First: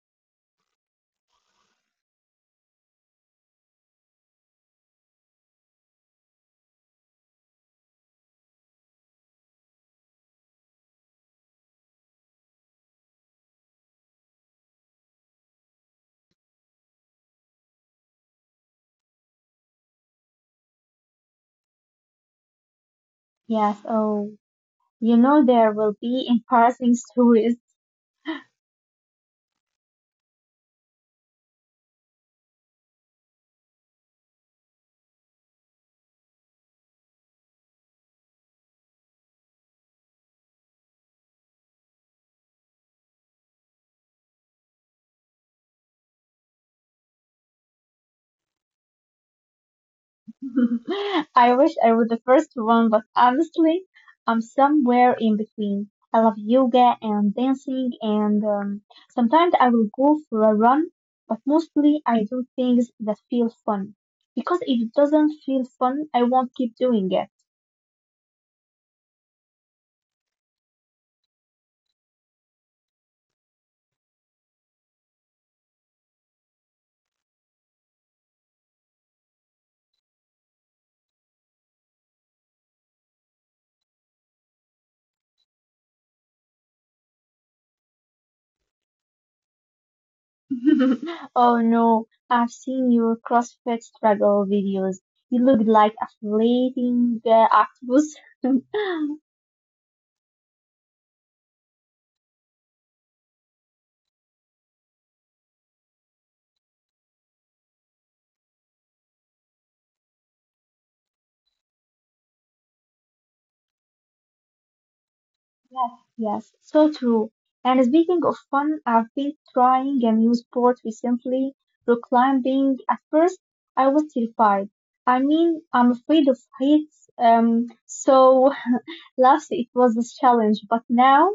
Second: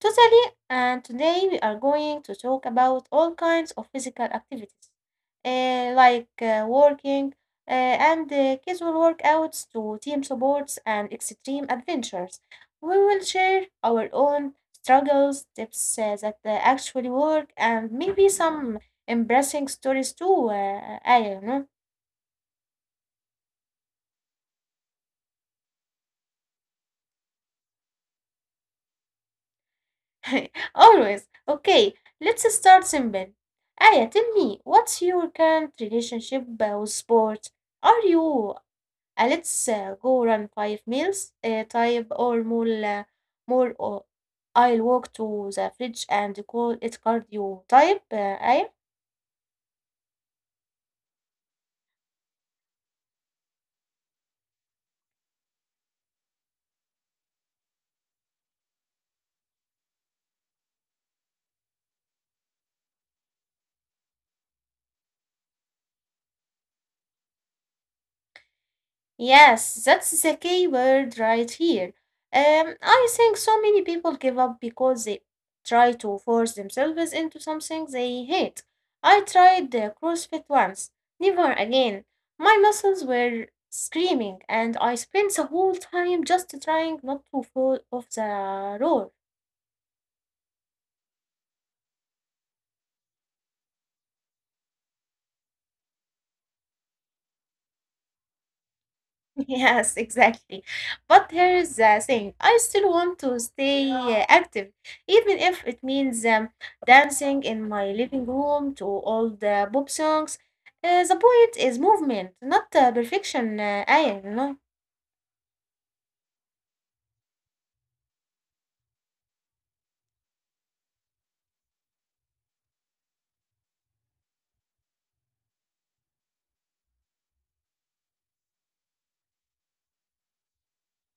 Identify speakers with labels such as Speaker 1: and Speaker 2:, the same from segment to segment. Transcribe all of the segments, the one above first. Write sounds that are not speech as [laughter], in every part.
Speaker 1: Totally, and today we are going to talk about all kinds of physical activities, eh, like working and casual workouts to team supports and extreme adventures. We will share our own struggles, tips that actually work, and maybe some embarrassing stories too. I don't know.
Speaker 2: Yeah, so there will be embarrassing [laughs] stories
Speaker 1: [laughs] Always. Okay, let's start simple. Aya, tell me, what's your current relationship with sport? Are you a let's go run 5 miles type or more, more or I'll walk to the fridge and call it cardio type? Aya?
Speaker 2: [laughs] I wish I was the first one, but honestly, I'm somewhere in between. I love yoga and dancing, and sometimes I will go for a run, but mostly I do things that feel fun. Because if it doesn't feel fun, I won't keep doing it.
Speaker 1: Yes, that's the key word right here. I think so many people give up because they try to force themselves into something they hate. I tried the CrossFit once, never again. My muscles were screaming, and I spent the whole time just trying not to fall off the roar.
Speaker 2: [laughs] Oh no, I've seen your CrossFit struggle videos. You look like a flating octopus. [laughs]
Speaker 1: [laughs] Yes, exactly. But here's the thing, I still want to stay active, even if it means dancing in my living room to all the pop songs. The point is movement, not perfection, Aya, you know.
Speaker 2: Yes, yes, so true. And speaking of fun, I've been trying a new sport recently, rock climbing. At first, I was terrified. I mean, I'm afraid of heights, so [laughs] last it was a challenge, but now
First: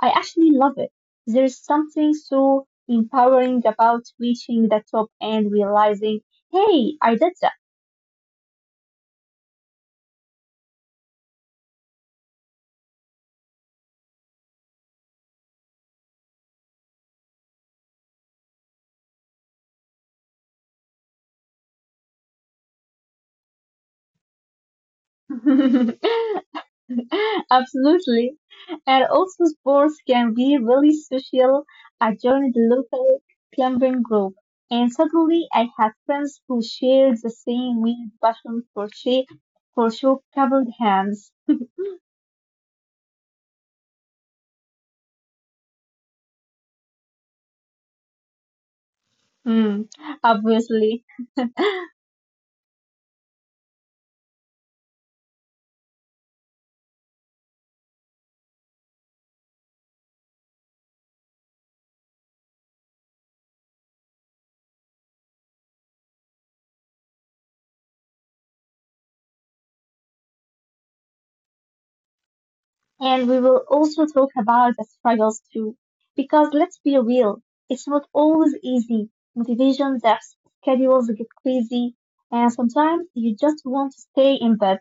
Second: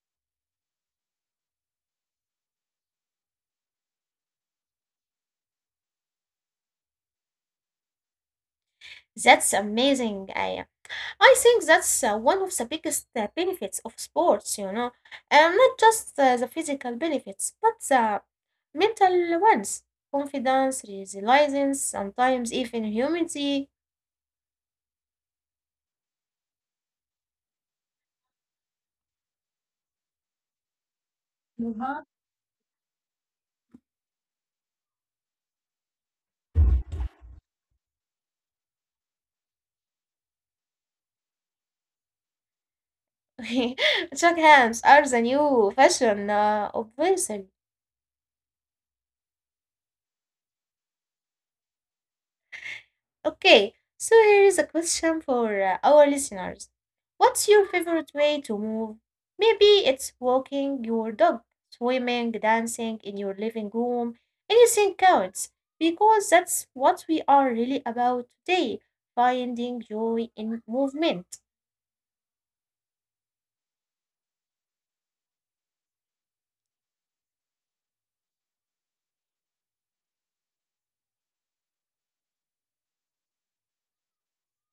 Speaker 2: I actually love it. There's something so empowering about reaching the top and realizing, hey, I did
Speaker 1: That's amazing, Aya. I think that's one of the biggest benefits of sports, you know. And not just the physical benefits, but the mental ones. Confidence, resilience, sometimes even humility.
Speaker 2: that. [laughs] [laughs] Absolutely. And also sports can be really special. I
Speaker 1: Uh-huh.
Speaker 2: joined the local climbing group and suddenly I had friends who shared the same weird passion for shape for shoe covered hands.
Speaker 1: [laughs] Shake hands are the new fashion, obviously.
Speaker 2: Hmm, obviously.
Speaker 1: Okay, [laughs] so here is a question for our listeners. What's your favorite way to move? Maybe it's walking your dog, swimming, dancing in your living room. Anything counts because that's what we are really about today, finding joy in movement.
Speaker 2: And we will also talk about the struggles too. Because let's be real, it's not always easy. Motivation zaps, schedules get crazy, and sometimes you just want to stay in bed.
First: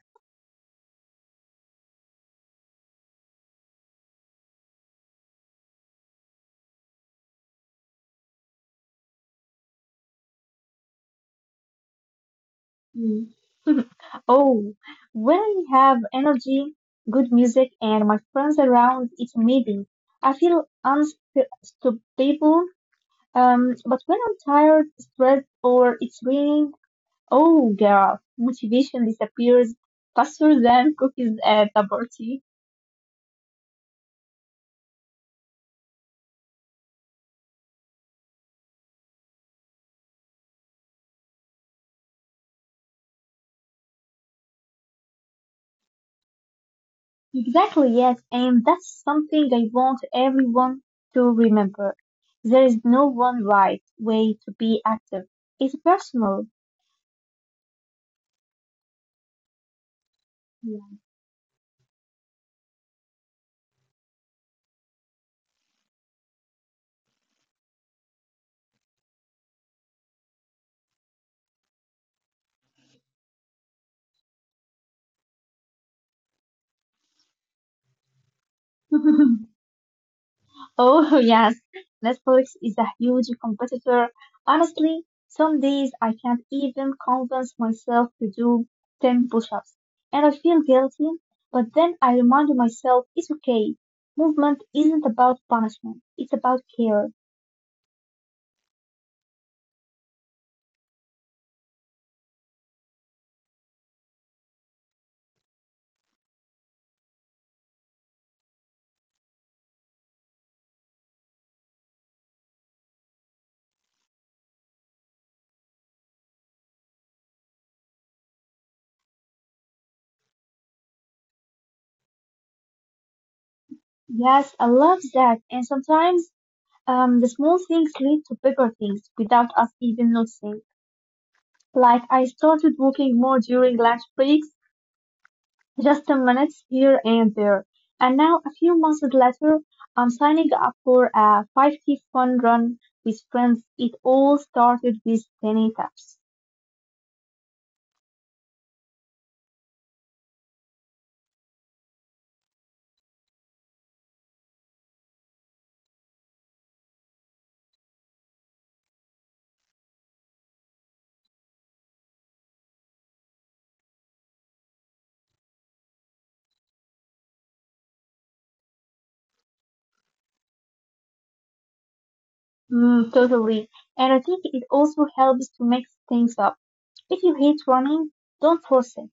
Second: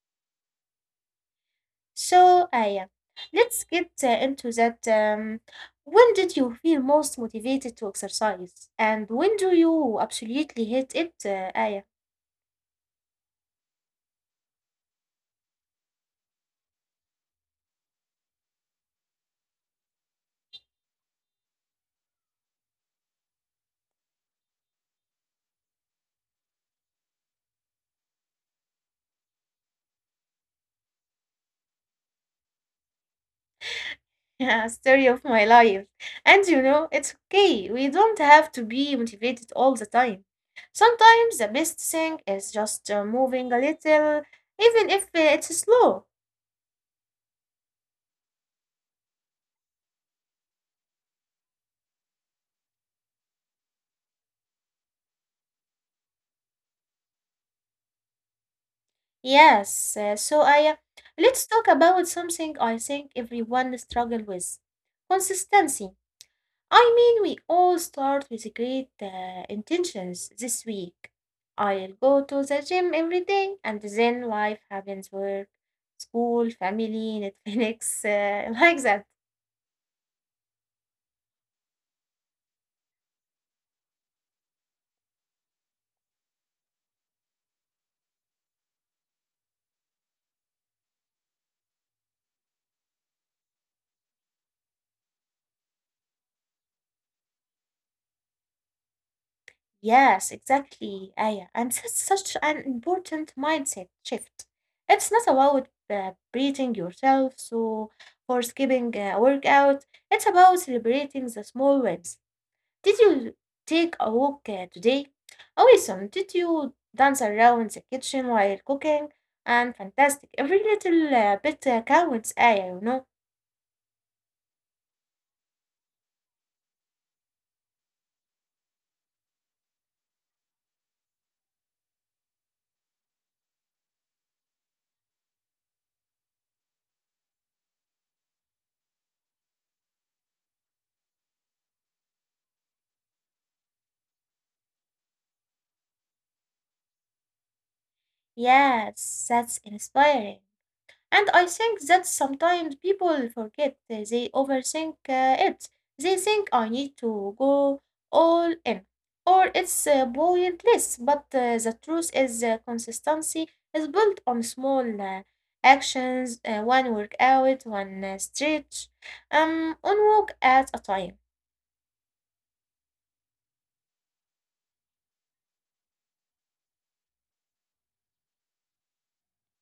Speaker 1: So, yeah, let's get into that. When did you feel most motivated to exercise? And when do you absolutely hate it? Aya,
Speaker 2: Mm. [laughs] Oh, when I have energy, good music, and my friends around, it's amazing. I feel unstoppable. But when I'm tired, stressed, or it's raining, oh girl, motivation disappears faster than cookies at a party.
Speaker 1: [laughs] yeah, story of my life. And you know, it's okay. We don't have to be motivated all the time. Sometimes the best thing is just moving a little, even if it's slow.
Speaker 2: Exactly, yes, and that's something I want everyone to remember. There is no one right way to be active. It's personal.
Speaker 1: Yes, so Aya, let's talk about something I think everyone struggles with consistency. I mean, we all start with great intentions this week. I'll go to the gym every day, and then life happens work, school, family, Netflix, [laughs] like that.
Speaker 2: Yeah. [laughs] Oh, [laughs] yes. Netflix is a huge competitor. Honestly, some days I can't even convince myself to do 10 push-ups, and I feel guilty, but then I remind myself it's okay. Movement isn't about punishment, it's about care.
Speaker 1: Yes, exactly, Aya. And that's such an important mindset shift. It's not about beating yourself so or skipping a workout. It's about celebrating the small wins. Did you take a walk today? Awesome. Did you dance around the kitchen while cooking? And fantastic. Every little bit counts. I.
Speaker 2: Yes, I love that. And sometimes the small things lead to bigger things without us even noticing. Like I started walking more during lunch breaks just a minute here and there. And now, a few months later, I'm signing up for a 5K fun run with friends. It all started with tiny taps.
Speaker 1: Yes, that's inspiring. And I think that sometimes people forget, they overthink it. They think I need to go all in, or it's a pointless. But the truth is, consistency is built on small actions, one workout, one stretch, one walk at a time.
Speaker 2: Mm, totally. And I think it also helps to mix things up. If you hate running, don't force it.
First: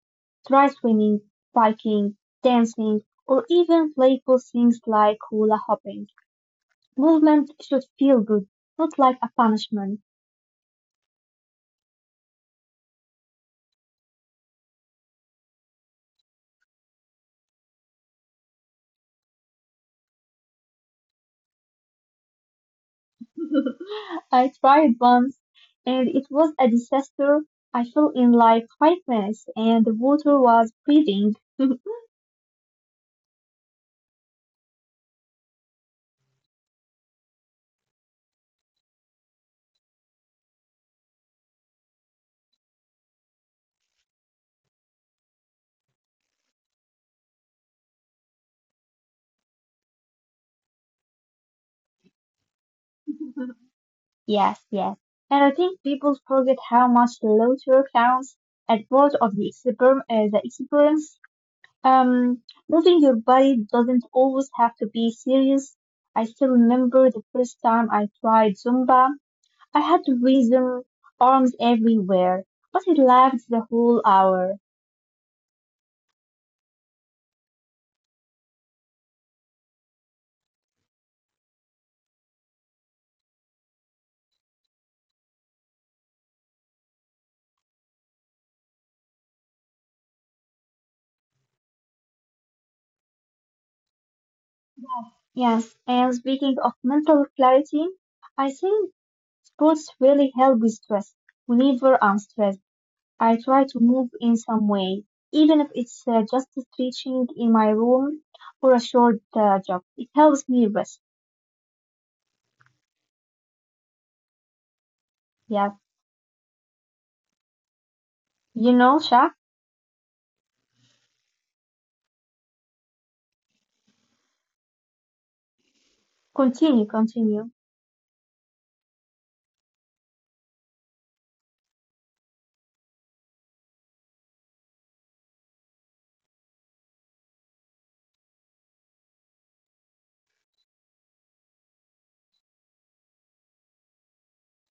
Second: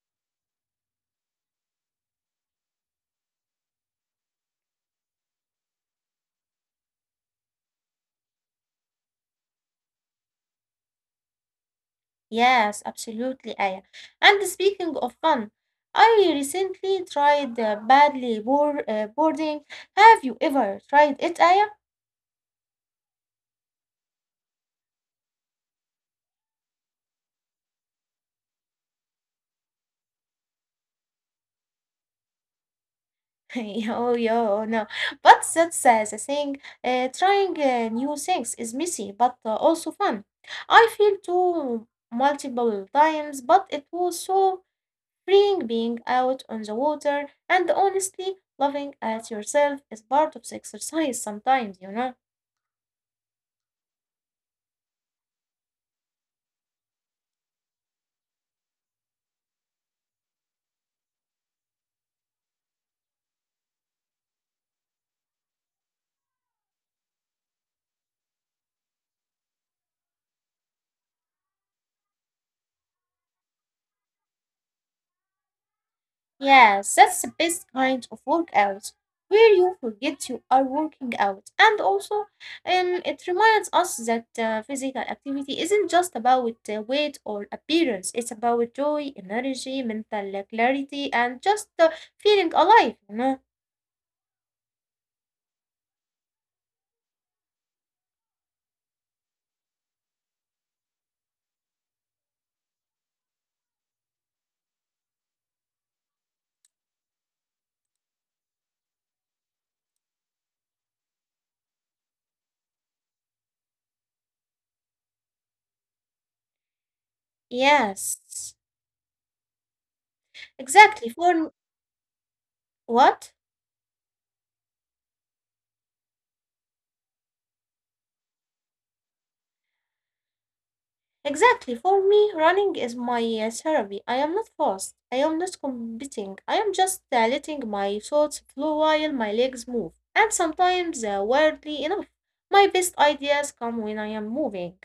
Speaker 2: Try swimming, biking, dancing, or even playful things like hula hopping. Movement should feel good, not like a punishment.
Speaker 1: Yes, absolutely, Aya. And speaking of fun, I recently tried boarding. Have you ever tried it, Aya?
Speaker 2: [laughs] I tried once and it was a disaster. I fell in like 5 minutes and the water was freezing. [laughs]
Speaker 1: [laughs] Yo, yo, no. But that says I think, trying new things is messy, but also fun. I feel too multiple times, but it was so freeing being out on the water and honestly, loving at yourself is part of the exercise sometimes, you know.
Speaker 2: Yes. And I think people forget how much the laughter counts as part of the, the experience. Um, moving your body doesn't always have to be serious. I still remember the first time I tried Zumba. I had to reason arms everywhere, but I laughed the whole hour.
Speaker 1: Yes, that's the best kind of workout where you forget you are working out. And also, it reminds us that physical activity isn't just about weight or appearance, it's about joy, energy, mental clarity, and just feeling alive, you know?
Speaker 2: Yes, and speaking of mental clarity, I think sports really help with stress. Whenever I'm stressed, I try to move in some way, even if it's just stretching in my room or a short jog. It helps me rest. Yes,
Speaker 1: Yes,
Speaker 2: you know, Shah.
Speaker 1: exactly. For what?
Speaker 2: Continue.
Speaker 1: Exactly. For me, running is my therapy. I am not fast. I am not competing. I am just letting my thoughts flow while my legs move. And sometimes, weirdly enough, my best ideas come when I am moving.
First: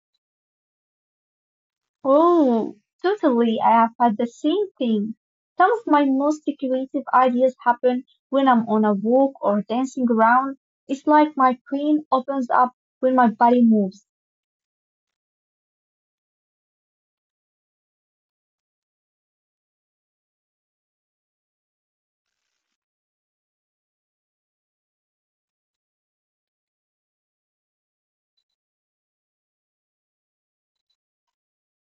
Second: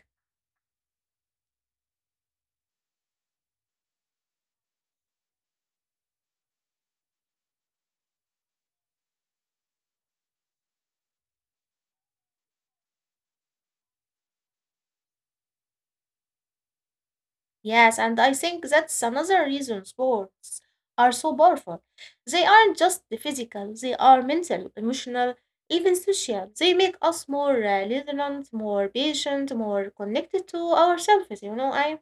Speaker 2: Oh, totally. I have had the same thing. Some of my most creative ideas happen when I'm on a walk or dancing around. It's like my brain opens up when my body moves.
Speaker 1: Yes, and I think that's another reason sports are so powerful. They aren't just the physical, they are mental, emotional, even social. They make us more resilient, more patient, more connected to ourselves, you know, I.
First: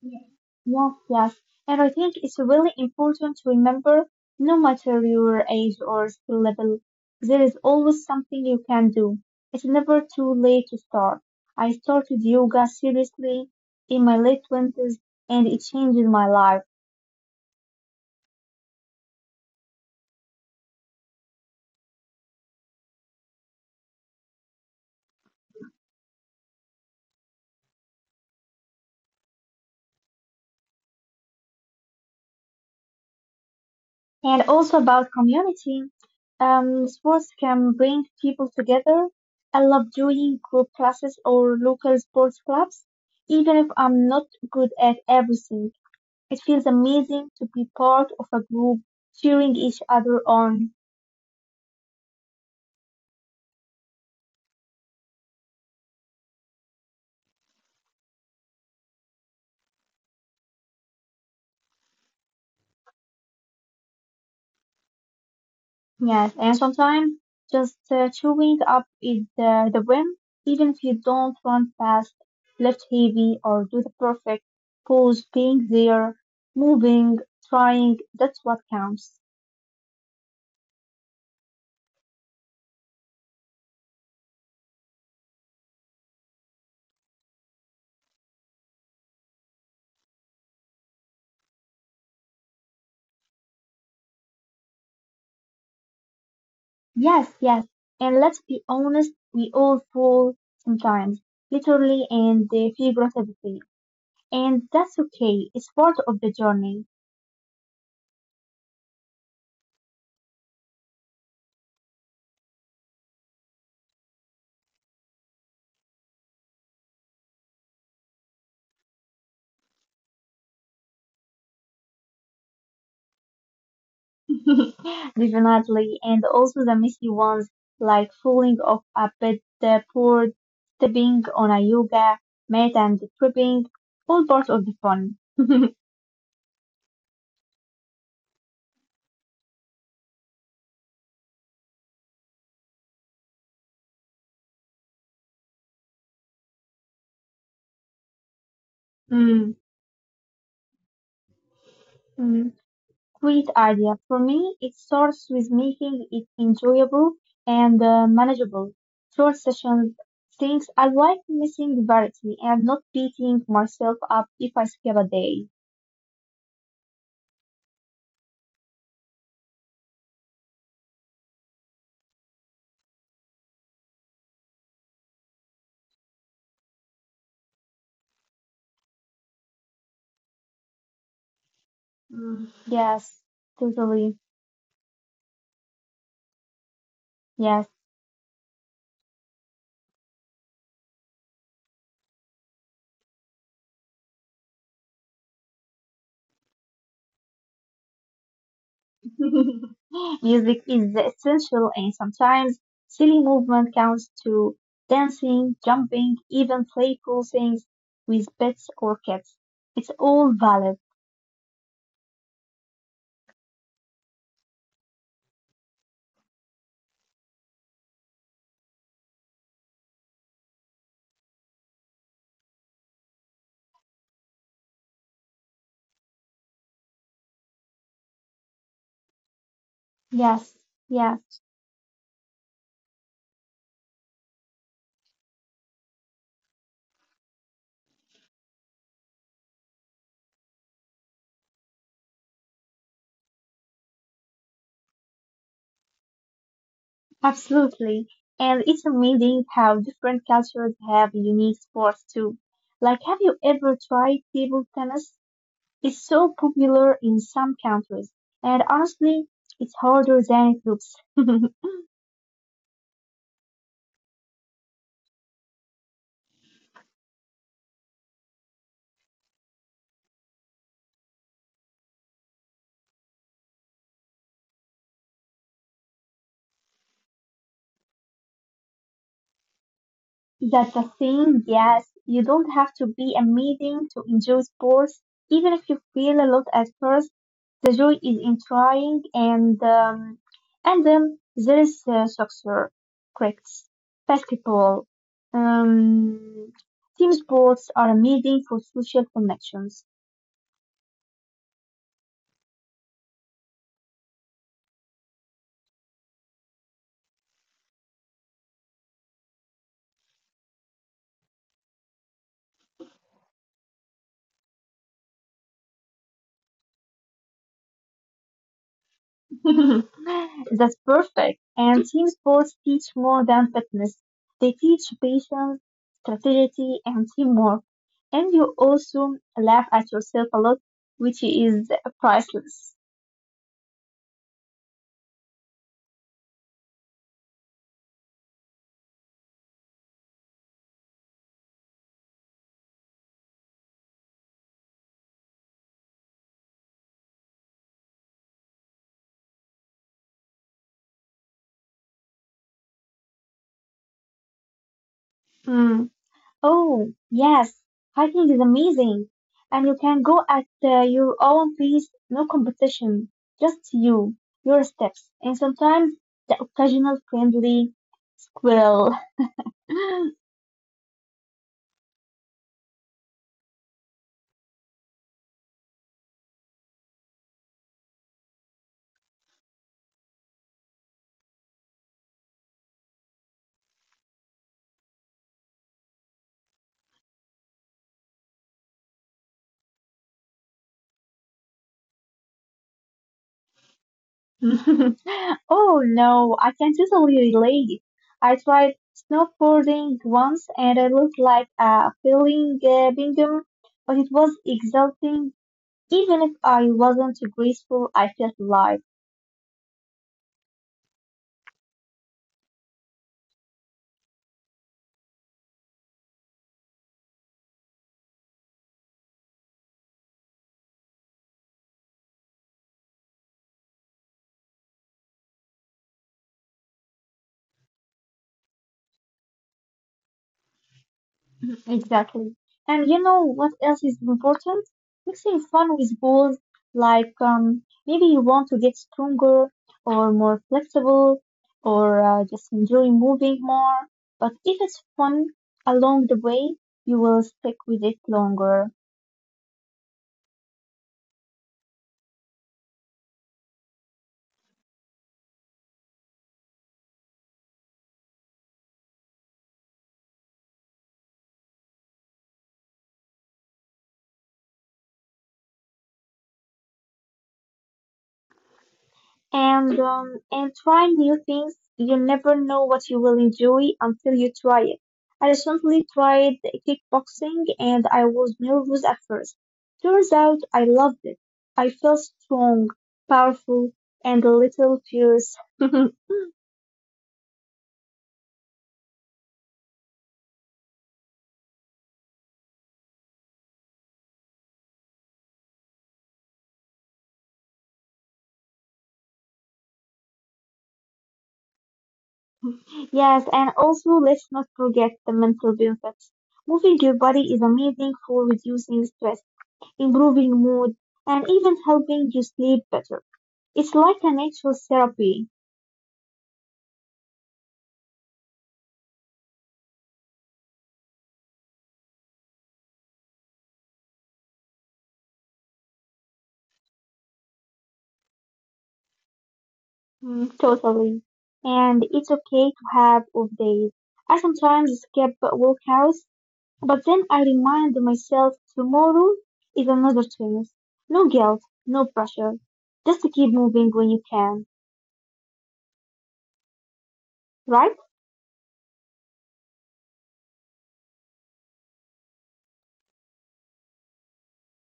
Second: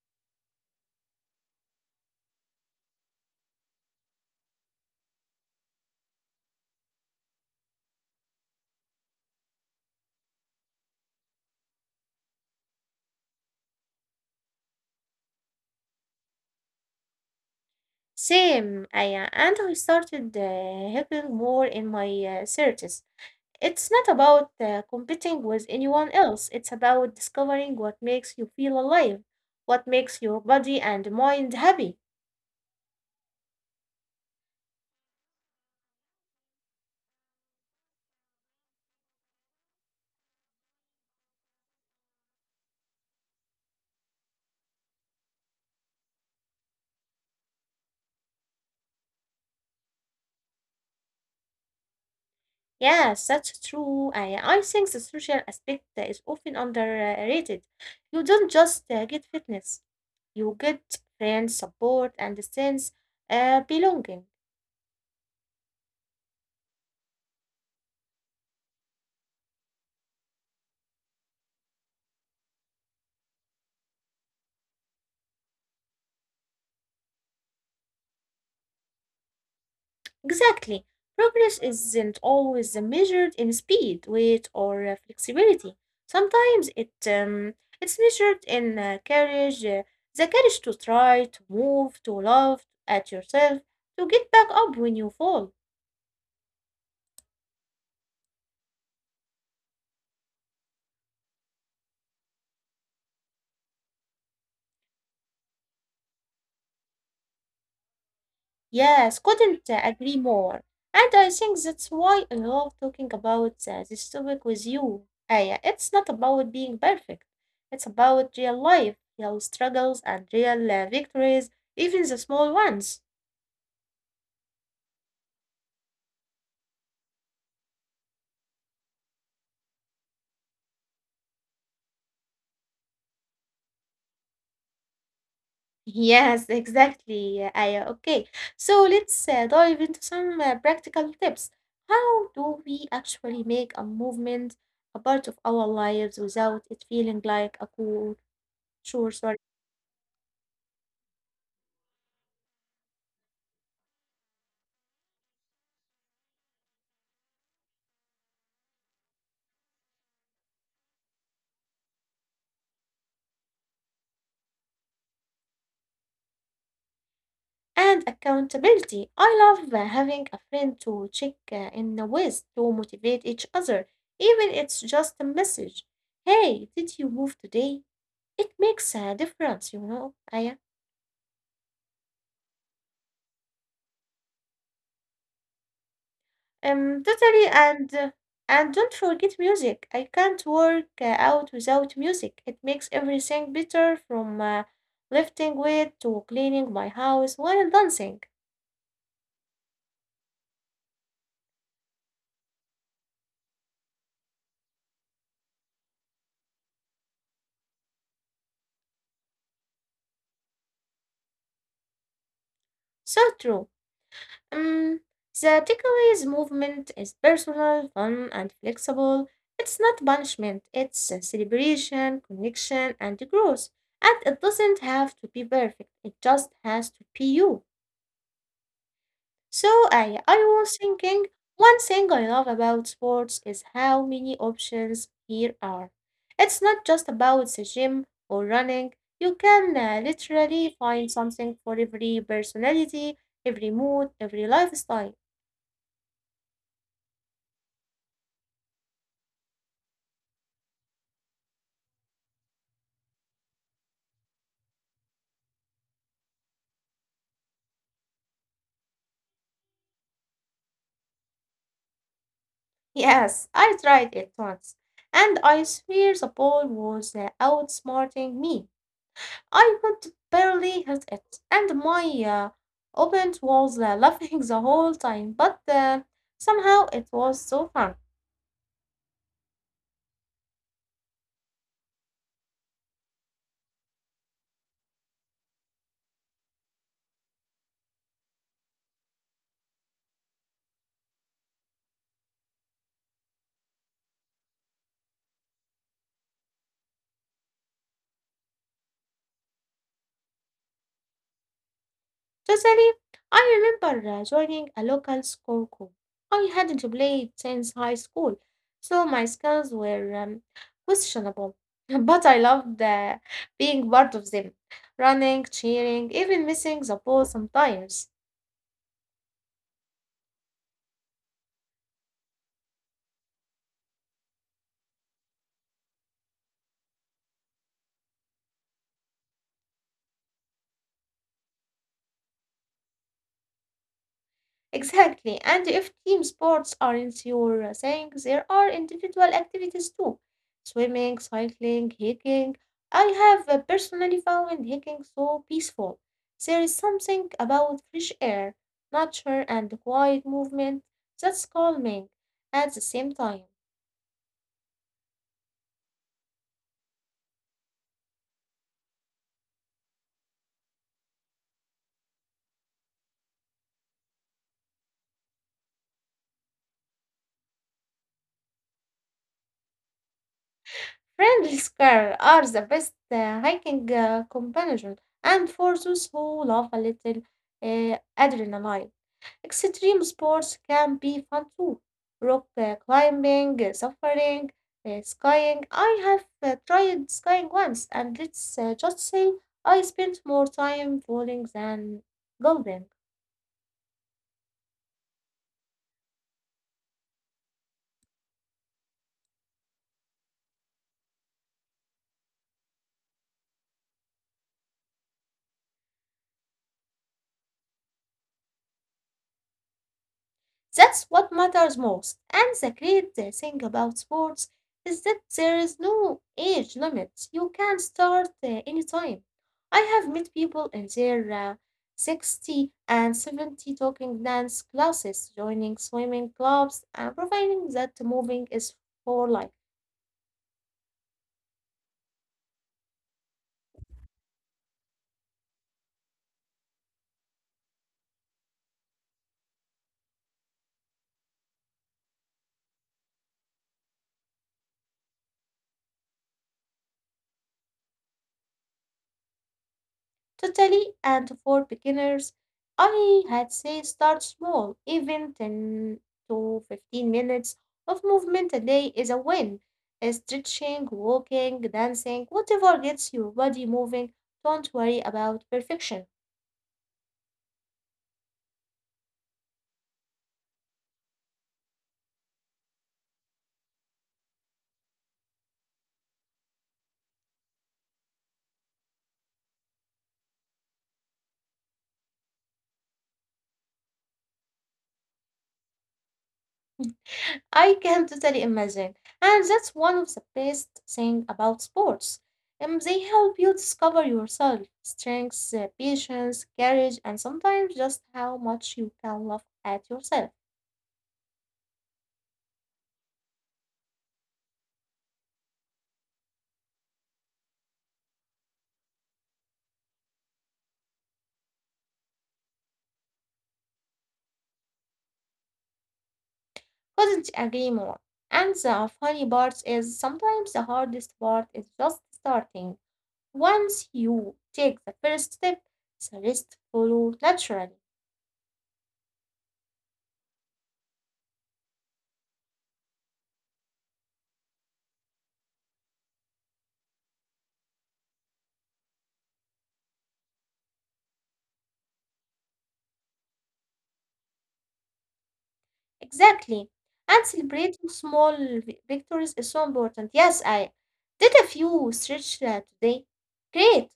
Speaker 2: Yes, yes. And I think it's really important to remember, no matter your age or skill level, there is always something you can do. It's never too late to start. I started yoga seriously in my late 20's and it changed my life.
Speaker 1: Same, and I started helping more in my 30s. It's not about competing with anyone else, it's about discovering what makes you feel alive, what makes your body and mind happy.
Speaker 2: And also about community. Sports can bring people together. I love doing group classes or local sports clubs, even if I'm not good at everything. It feels amazing to be part of a group cheering each other on.
Speaker 1: Yes, that's true. I think the social aspect is often underrated. You don't just get fitness, you get friends, support, and a sense belonging.
Speaker 2: Yes, and sometimes just chewing up is the win, even if you don't run fast, lift heavy, or do the perfect pose. Being there, moving, trying, that's what counts.
Speaker 1: Exactly. Progress isn't always measured in speed, weight, or flexibility. Sometimes it's measured in courage, the courage to try, to move, to love at yourself, to get back up when you fall.
Speaker 2: Yes. And let's be honest, we all fall sometimes, literally and figuratively. And that's okay. It's part of the journey.
Speaker 1: Yes, couldn't agree more. And I think that's why I love talking about this topic with you. Aya, it's not about being perfect. It's about real life, real struggles, and real victories, even the small ones.
Speaker 2: [laughs] Definitely. And also the messy ones, like falling off a bed, the board, stepping on a yoga mat and tripping, all part of the fun. [laughs]
Speaker 1: Yes, exactly. Aya, okay, so let's dive into some practical tips. How do we actually make a movement a part of our lives without it feeling like a cool chore?
Speaker 2: Mm,
Speaker 1: Sorry.
Speaker 2: mm. Great idea. For me, it starts with making it enjoyable and manageable. Short sessions, things I like missing variety and not beating myself up if I skip a day.
Speaker 1: And accountability. I love having a friend to check in with to motivate each other, even it's just a message. Hey, did you move today? It makes a difference, you know, Aya.
Speaker 2: Mm. Yes, totally. Yes.
Speaker 1: Totally, and don't forget music. I can't work out without music. It makes everything better, from lifting weight to cleaning my house while dancing.
Speaker 2: [laughs] Music is essential and sometimes silly movement counts to dancing, jumping, even playful things with pets or cats. It's all valid.
Speaker 1: So true. Um, the takeaways movement is personal, fun, and flexible. It's not punishment. It's a celebration, connection, and growth. And it doesn't have to be perfect. It just has to be you. So
Speaker 2: Yes,
Speaker 1: I was
Speaker 2: yes.
Speaker 1: thinking, one thing I love about sports is how many options here are. It's not just about the gym or running. You can literally find something for every personality, every mood, every lifestyle.
Speaker 2: Absolutely. And it's amazing how different cultures have unique sports too. Like, have you ever tried table tennis? It's so popular in some countries, and honestly, it's harder than it looks. [laughs]
Speaker 1: Yes, I tried it once, and I swear the ball was outsmarting me. I could barely hit it, and my opponent was [laughs] laughing the whole time, but somehow it was so fun.
Speaker 2: That's the thing, yes. You don't have to be amazing to enjoy sports. Even if you feel a lot at first, the joy is in trying and then there is soccer, crickets, basketball. Um, team sports are amazing for social connections.
Speaker 1: Totally, I remember joining a local school group. I hadn't played since high school, so my skills were questionable, [laughs] but I loved being part of them, running, cheering, even missing the ball sometimes.
Speaker 2: [laughs] That's perfect. And team sports teach more than fitness. They teach patience, strategy, and teamwork. And you also laugh at yourself a lot, which is priceless.
Speaker 1: Exactly. And if team sports aren't your thing, there are individual activities too. Swimming, cycling, hiking. I have personally found hiking so peaceful. There is something about fresh air, nature, and quiet movement that's calming at the same time.
Speaker 2: Mm. Oh, yes, hiking is amazing. And you can go at your own pace, no competition, just you, your steps, and sometimes the occasional friendly squirrel.
Speaker 1: Friendly squirrel are the best hiking companion, and for those who love a little adrenaline. Extreme sports can be fun too. Rock climbing, suffering, skying. I have tried skying once, and let's just say I spent more time falling than golden.
Speaker 2: [laughs] Oh no, I can totally relate. I tried snowboarding once and I looked like a failing Bingham, but it was exhausting. Even if I wasn't graceful, I felt alive.
Speaker 1: That's what matters most. And the great thing about sports is that there is no age limit. You can start anytime. I have met people in their 60 and 70 talking dance classes, joining swimming clubs, and providing that moving is for life.
Speaker 2: Exactly. And you know what else is important? Mixing fun with goals, like maybe you want to get stronger or more flexible or just enjoy moving more. But if it's fun along the way, you will stick with it longer.
Speaker 1: Totally, and for beginners, I had say start small, even 10 to 15 minutes of movement a day is a win. Stretching, walking, dancing, whatever gets your body moving, don't worry about perfection.
Speaker 2: And try new things. You never know what you will enjoy until you try it. I recently tried kickboxing and I was nervous at first. Turns out I loved it. I felt strong, powerful, and a little fierce. [laughs]
Speaker 1: I can totally imagine. And that's one of the best thing about sports. They help you discover yourself, strengths, patience, courage, and sometimes just how much you can laugh at yourself.
Speaker 2: Yes, and also let's not forget the mental benefits. Moving your body is amazing for reducing stress, improving mood, and even helping you sleep better. It's like a natural therapy.
Speaker 1: Couldn't agree more. And the funny part is sometimes the hardest part is just starting. Once you take the first step, the rest follow naturally.
Speaker 2: Mm, totally. And it's okay to have off days. I sometimes skip workouts, but then I remind myself tomorrow is another chance. No guilt, no pressure. Just to keep moving when you can,
Speaker 1: Exactly. And
Speaker 2: right? [laughs]
Speaker 1: celebrating small victories is so important. Yes, I did a few stretch today. Great.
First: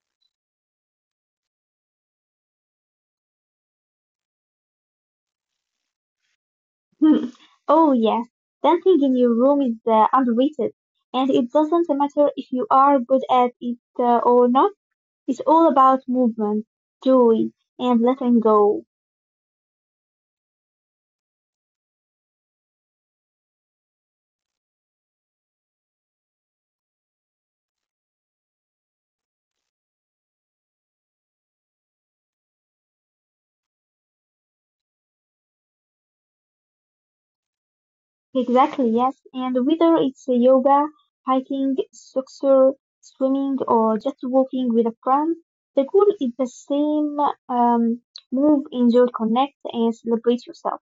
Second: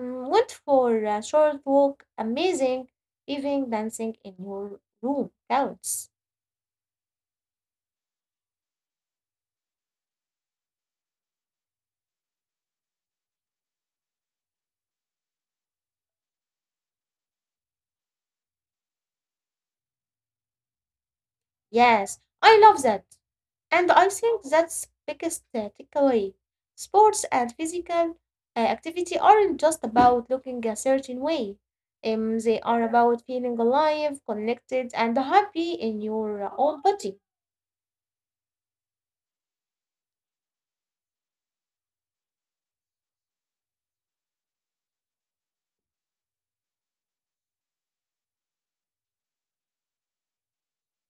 Speaker 1: Mm, went for a short walk. Amazing. Even dancing in your room counts.
Speaker 2: Hmm. Oh yes, dancing in your room is underrated, and it doesn't matter if you are good at it or not. It's all about movement, joy, and letting go.
Speaker 1: Yes, I love that. And I think that's biggest takeaway. Sports and physical activity aren't just about looking a certain way. They are about feeling alive, connected, and happy in your own body.
Speaker 2: Exactly, yes. And whether it's a yoga, hiking, soccer, swimming, or just walking with a friend, the goal is the same. Um, move, enjoy, connect, and celebrate yourself.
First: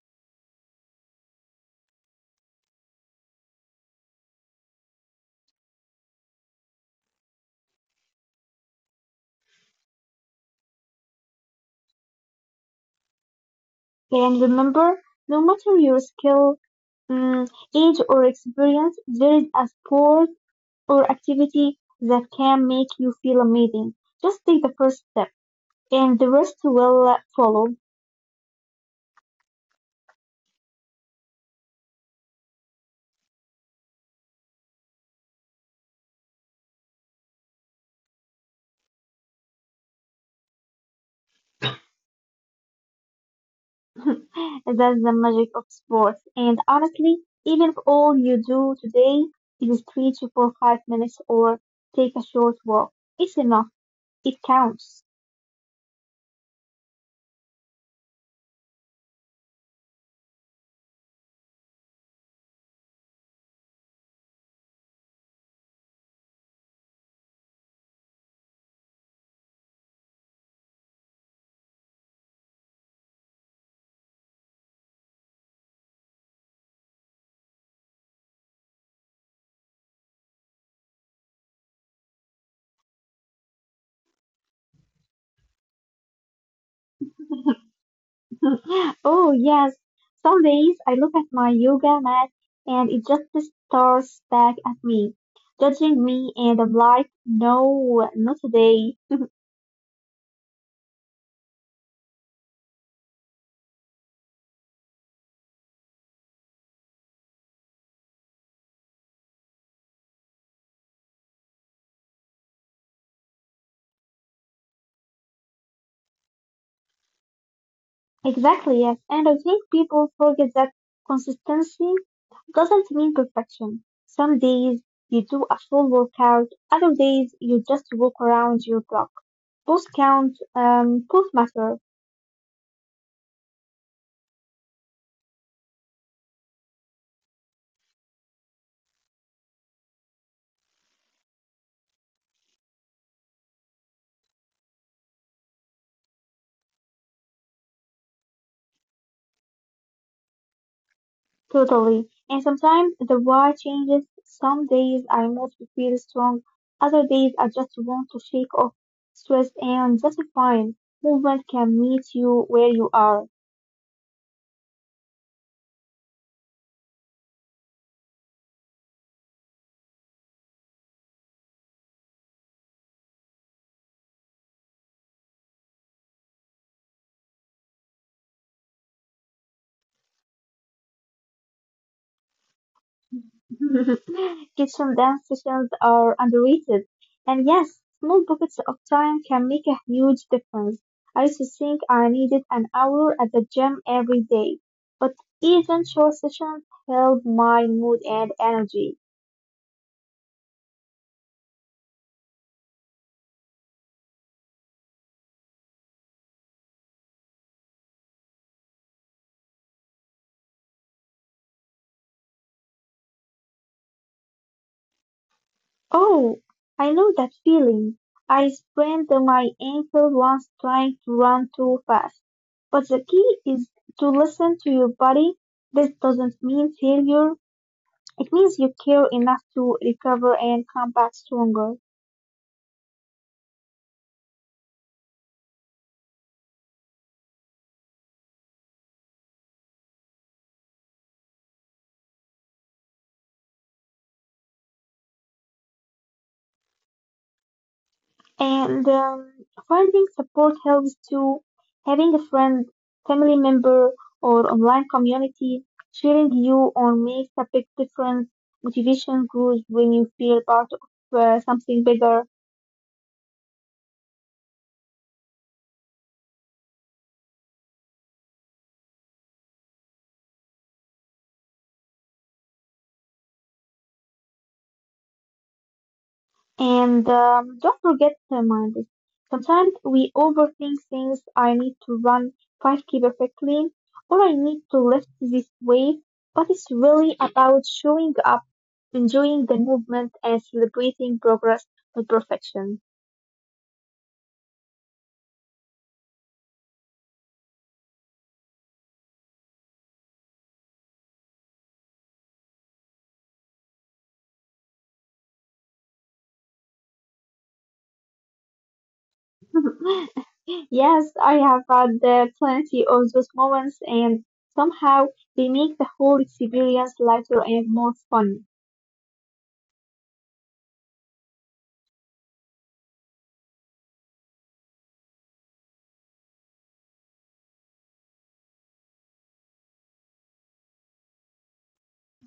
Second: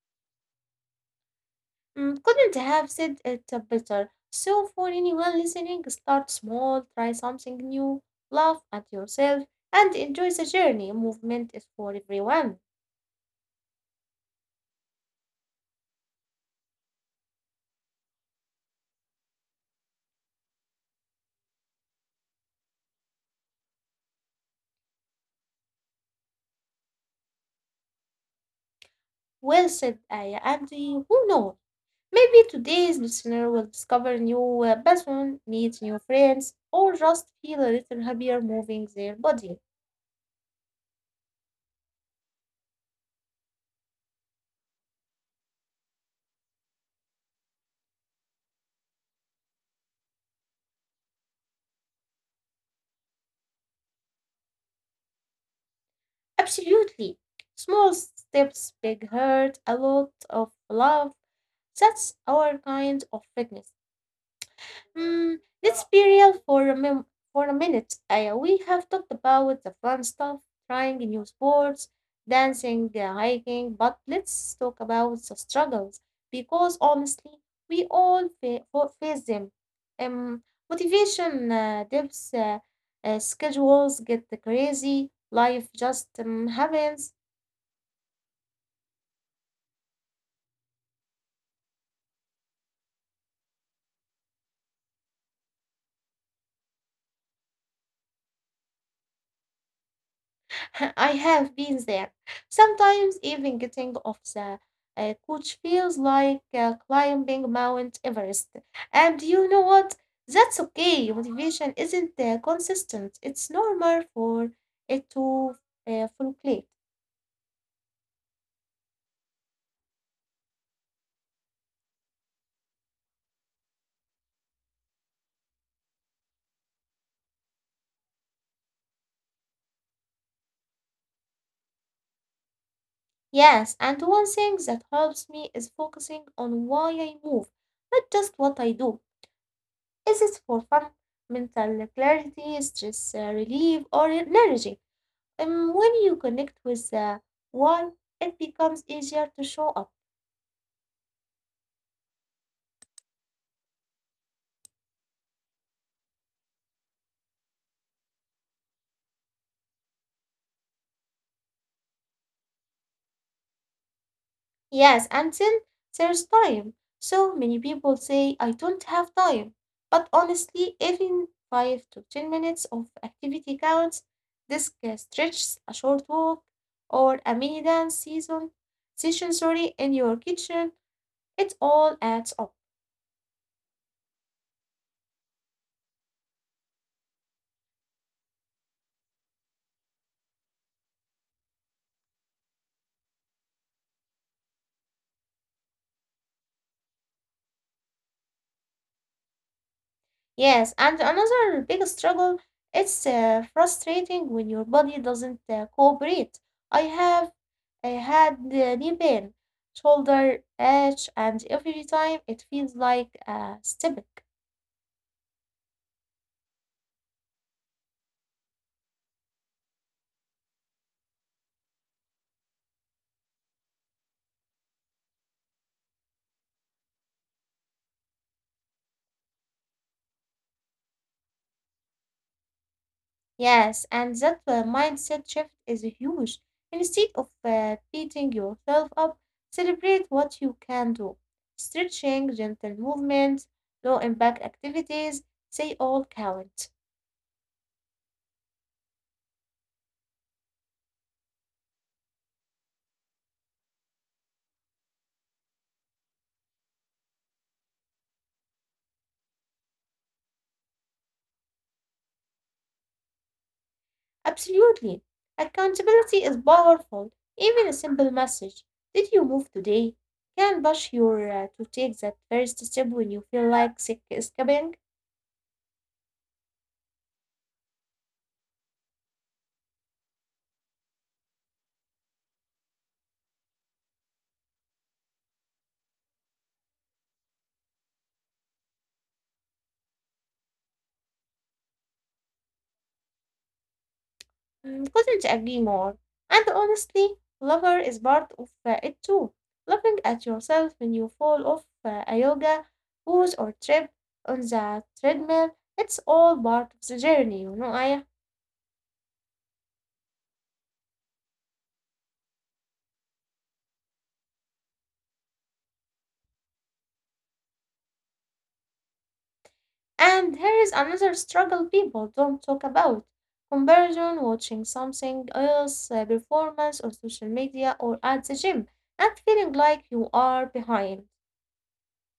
Speaker 1: Mm, couldn't have said it better. So, for anyone listening, start small, try something new, laugh at yourself, and enjoy the journey. Movement is for everyone.
Speaker 2: And remember, no matter your skill, um, age, or experience, there is a sport or activity that can make you feel amazing. Just take the first step, and the rest will follow.
Speaker 1: Well said, I and who knows? Maybe today's listener will discover new passion, meet new friends, or just feel a little happier moving their body.
Speaker 2: [laughs] That's the magic of sports. And honestly, even if all you do today is stretch for 5 minutes or take a short walk, it's enough. It counts.
Speaker 1: Absolutely. Small steps, big heart, a lot of love. That's our kind of fitness. Let's be real for for a minute. We have talked about the fun stuff, trying new sports, dancing, hiking, but let's talk about the struggles because honestly, we all face them. Um, Motivation dips, schedules get crazy, life just happens.
Speaker 2: [laughs] Oh, yes. Some days I look at my yoga mat and it just stares back at me, judging me, and I'm like, no, not today.
Speaker 1: [laughs] I have been there. Sometimes even getting off the coach feels like climbing Mount Everest. And you know what? That's okay. Motivation isn't consistent. It's normal for it to fluctuate.
Speaker 2: Exactly, yes. And I think people forget that consistency doesn't mean perfection. Some days you do a full workout, other days you just walk around your block. Both count, both matter,
Speaker 1: Yes, and one thing that helps me is focusing on why I move, not just what I do. Is it for fun, mental clarity, stress relief, or energy? When you connect with the why, it becomes easier to show up.
Speaker 2: totally. And sometimes the why changes. Some days I mostly feel strong, other days I just want to shake off stress and that's fine. Movement can meet you where you are.
Speaker 1: Yes, and then there's time. So many people say, I don't have time. But honestly, even 5 to 10 minutes of activity counts. This can stretch a short walk or a mini dance session sorry, in your kitchen. It all adds up.
Speaker 2: [laughs] Kitchen dance sessions are underrated. And yes, small pockets of time can make a huge difference. I used to think I needed an hour at the gym every day, but even short sessions helped my mood and energy.
Speaker 1: Yes, and another big struggle, it's frustrating when your body doesn't cooperate. I have I had knee pain, shoulder itch, and every time it feels like a stomach.
Speaker 2: Oh, I know that feeling. I sprained my ankle once trying to run too fast. But the key is to listen to your body. This doesn't mean failure. It means you care enough to recover and come back stronger.
Speaker 1: Yes, and that mindset shift is huge. Instead of beating yourself up, celebrate what you can do. Stretching, gentle movements, low impact activities, they all count.
Speaker 2: And finding support helps too. Having a friend, family member, or online community cheering you on makes a big difference. Motivation grows when you feel part of something bigger.
Speaker 1: Absolutely. Accountability is powerful. Even a simple message, did you move today? Can push you to take that first step when you feel like sick escaping.
Speaker 2: And don't forget the mind. Sometimes we overthink things. I need to run 5K perfectly, or I need to lift this weight but it's really about showing up enjoying the movement and celebrating progress, not perfection.
Speaker 1: Mm, couldn't agree more. And honestly, lover is part of it too. Laughing at yourself when you fall off a yoga pose or trip on the treadmill, it's all part of the journey, Aya.
Speaker 2: [laughs] Yes, I have had plenty of those moments, and somehow they make the whole experience lighter and more fun. [laughs]
Speaker 1: And here is another struggle people don't talk about comparison, watching something else, performance on social media or at the gym, and feeling like you are behind.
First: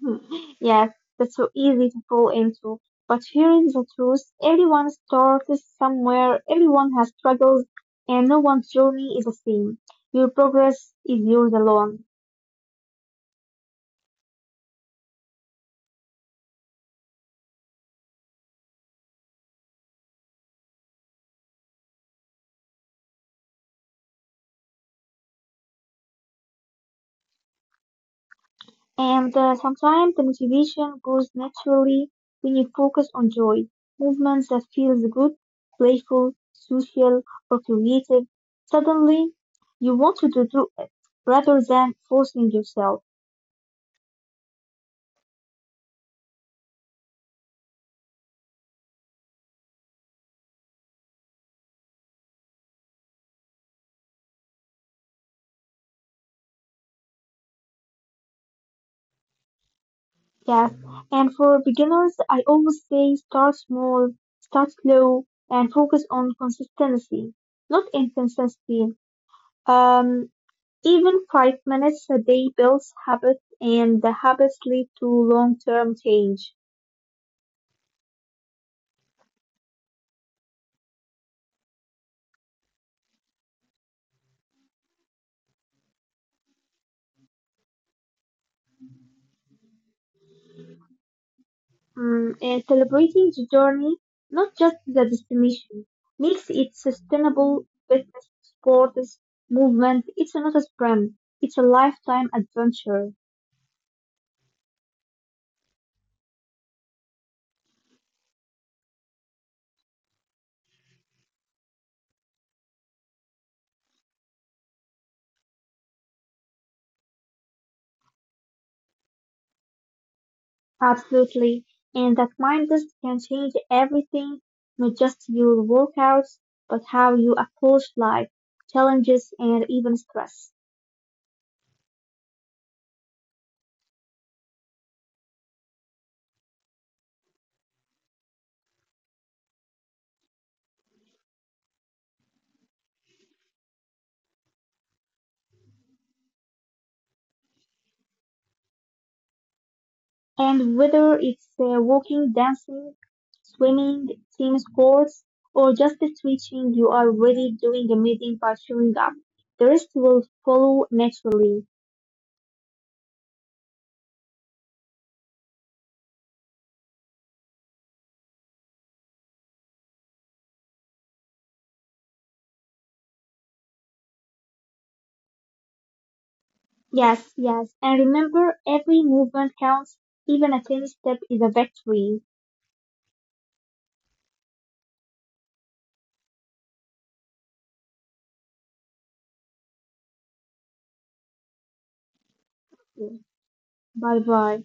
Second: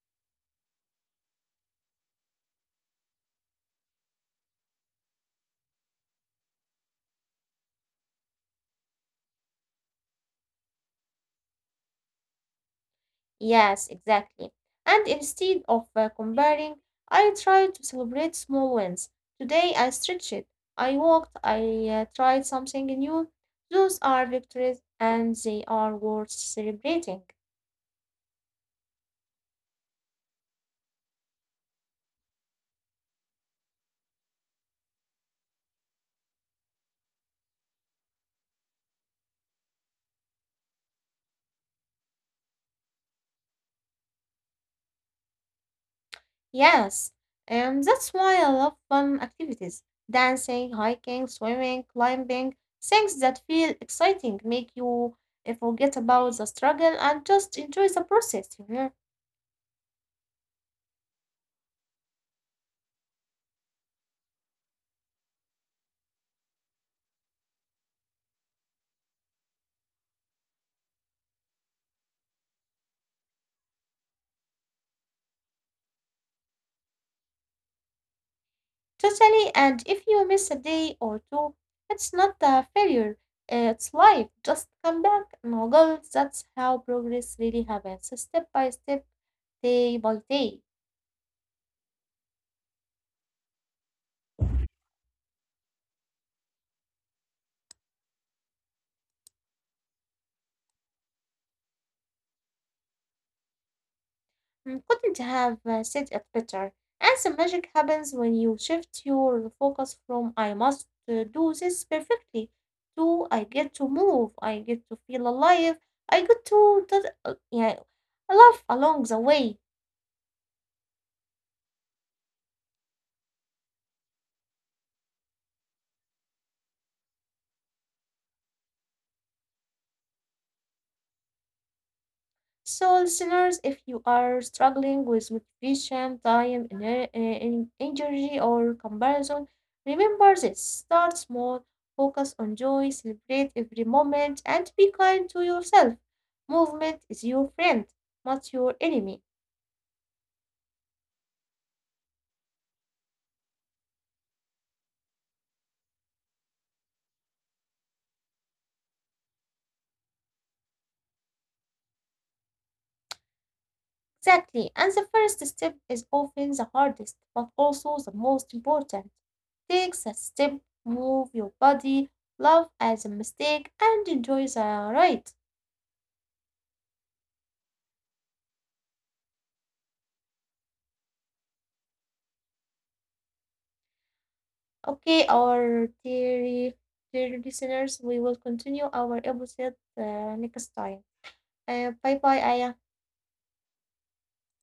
Speaker 2: Hmm. Yes, that's so easy to fall into. But hearing the truth, everyone starts somewhere, everyone has struggles, and no one's journey is the same. Your progress is yours alone.
Speaker 1: Yes, exactly. And instead of comparing, I try to celebrate small wins. Today I stretched, I walked, I tried something new. Those are victories and they are worth celebrating.
Speaker 2: And sometimes the motivation grows naturally when you focus on joy, movements that feels good, playful, social, or creative. Suddenly, you want to do it rather than forcing yourself.
Speaker 1: Yes, and that's why I love fun activities. Dancing, hiking, swimming, climbing, things that feel exciting, make you forget about the struggle and just enjoy the process, you know.
Speaker 2: Yes. And for beginners, I always say start small, start slow, and focus on consistency, not inconsistency. Um, even 5 minutes a day builds habits, and the habits lead to long-term change.
Speaker 1: Totally, and if you miss a day or two, it's not a failure, it's life. Just come back, no goals. That's how progress really happens, step by step, day by day.
Speaker 2: Mm, and celebrating the journey, not just the destination, makes it sustainable business, sports, movement. It's not a sprint, it's a lifetime adventure.
Speaker 1: Mm, couldn't have said it better. And some magic happens when you shift your focus from I must do this perfectly to I get to move, I get to feel alive, I get to yeah, laugh along the way.
Speaker 2: Absolutely. And that mindset can change everything, not just your workouts, but how you approach life, challenges, and even stress.
Speaker 1: So, listeners, if you are struggling with motivation, time, energy, or comparison, remember this start small, focus on joy, celebrate every moment, and be kind to yourself. Movement is your friend, not your enemy.
Speaker 2: And whether it's walking, dancing, swimming, team sports, or just switching, you are already doing amazing by showing up. The rest will follow naturally.
Speaker 1: Exactly. And the first step is often the hardest, but also the most important. Take a step, move your body, laugh at the mistake, and enjoy the ride.
Speaker 2: Yes. And remember, every movement counts. Even a tiny step is a victory.
Speaker 1: Okay, our dear listeners, we will continue our episode next time. Bye bye, Aya.
Speaker 2: Bye bye.